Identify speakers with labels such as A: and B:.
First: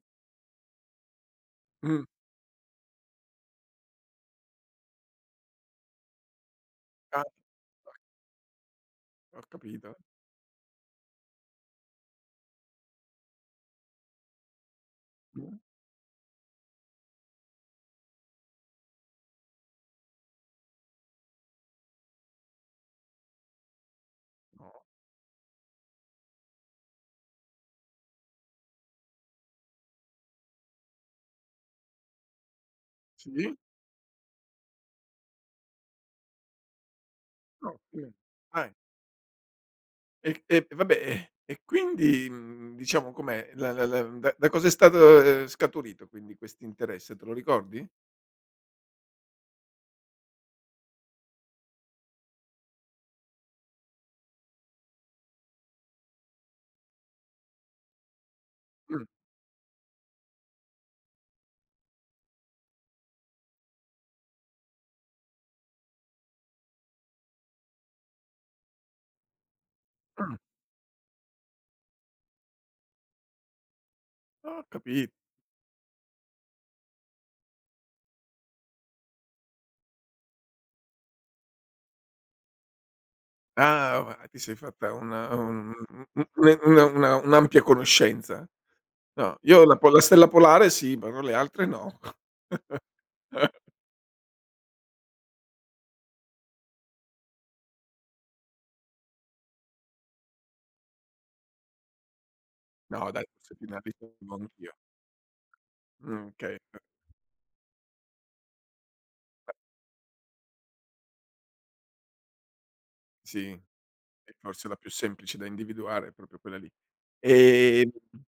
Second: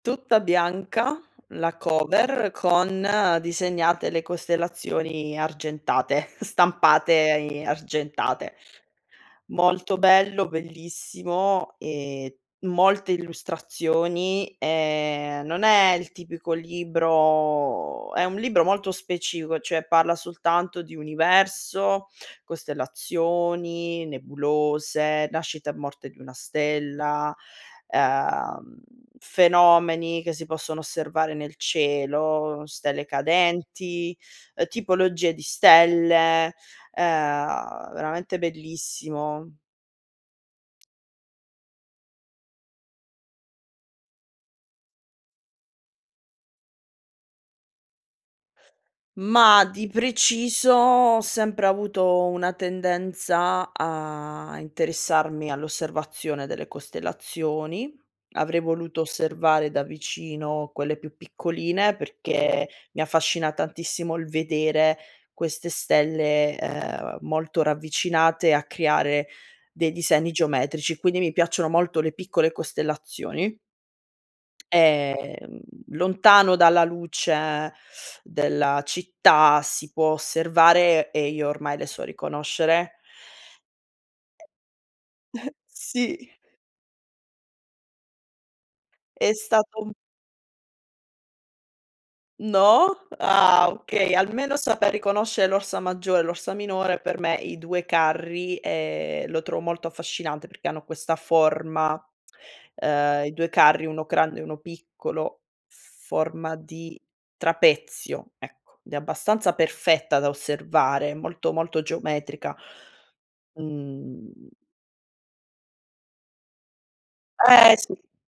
A: Tutta bianca, la
B: Mh.
A: cover, con disegnate le costellazioni argentate, stampate
B: Ah.
A: i
B: [unintelligible]
A: argentate.
B: Ho
A: Molto
B: capito.
A: bello, bellissimo e molte illustrazioni, ehm, non è il tipico libro è un libro molto specifico, cioè parla soltanto di universo, costellazioni,
B: Ah.
A: nebulose, nascita e morte di una stella, ehm, fenomeni che si possono osservare nel cielo, stelle
B: Sì.
A: cadenti, tipologie di stelle. Ehm, veramente
B: Okay
A: bellissimo.
B: E e vabbè, e e quindi, mhmm, diciamo com'è? La la la da da cosa è stato, ehm, scaturito quindi questo interesse? Te lo ricordi?
A: Mah, di preciso ho sempre avuto una tendenza a interessarmi all'osservazione delle costellazioni. Avrei voluto
B: Mh.
A: osservare da vicino quelle più piccoline, perché mi affascina tantissimo il vedere queste stelle, ehm, molto ravvicinate a creare dei disegni
B: Mh.
A: geometrici, quindi mi piacciono molto le piccole costellazioni.
B: Oh, capi
A: Ehm, lontano dalla luce della città, si può osservare, e io ormai le so riconoscere
B: Ah, ho va ti sei fatta una un mhmm,
A: Sì.
B: una una una un'ampia conoscenza.
A: È
B: No, io la
A: stato un
B: pola la stella polare sì, però le altre no.
A: No? Ah okay, almeno saper riconoscere l'Orsa Maggiore, l'Orsa Minore per me i 2 Carri, ehm, lo trovo molto affascinante, perché hanno questa forma,
B: No dai,
A: ehm i 2
B: fino a
A: Carri
B: lì ci
A: 1
B: arrivo
A: grande e 1
B: anch'io.
A: piccolo,
B: Mh,
A: forma
B: okay. [unintelligible]
A: di trapezio, ecco, ed è abbastanza perfetta da osservare, molto, molto geometrica.
B: Sì,
A: Mhmm
B: è forse la più semplice da individuare, proprio quella lì.
A: Eh, sì.
B: Ehm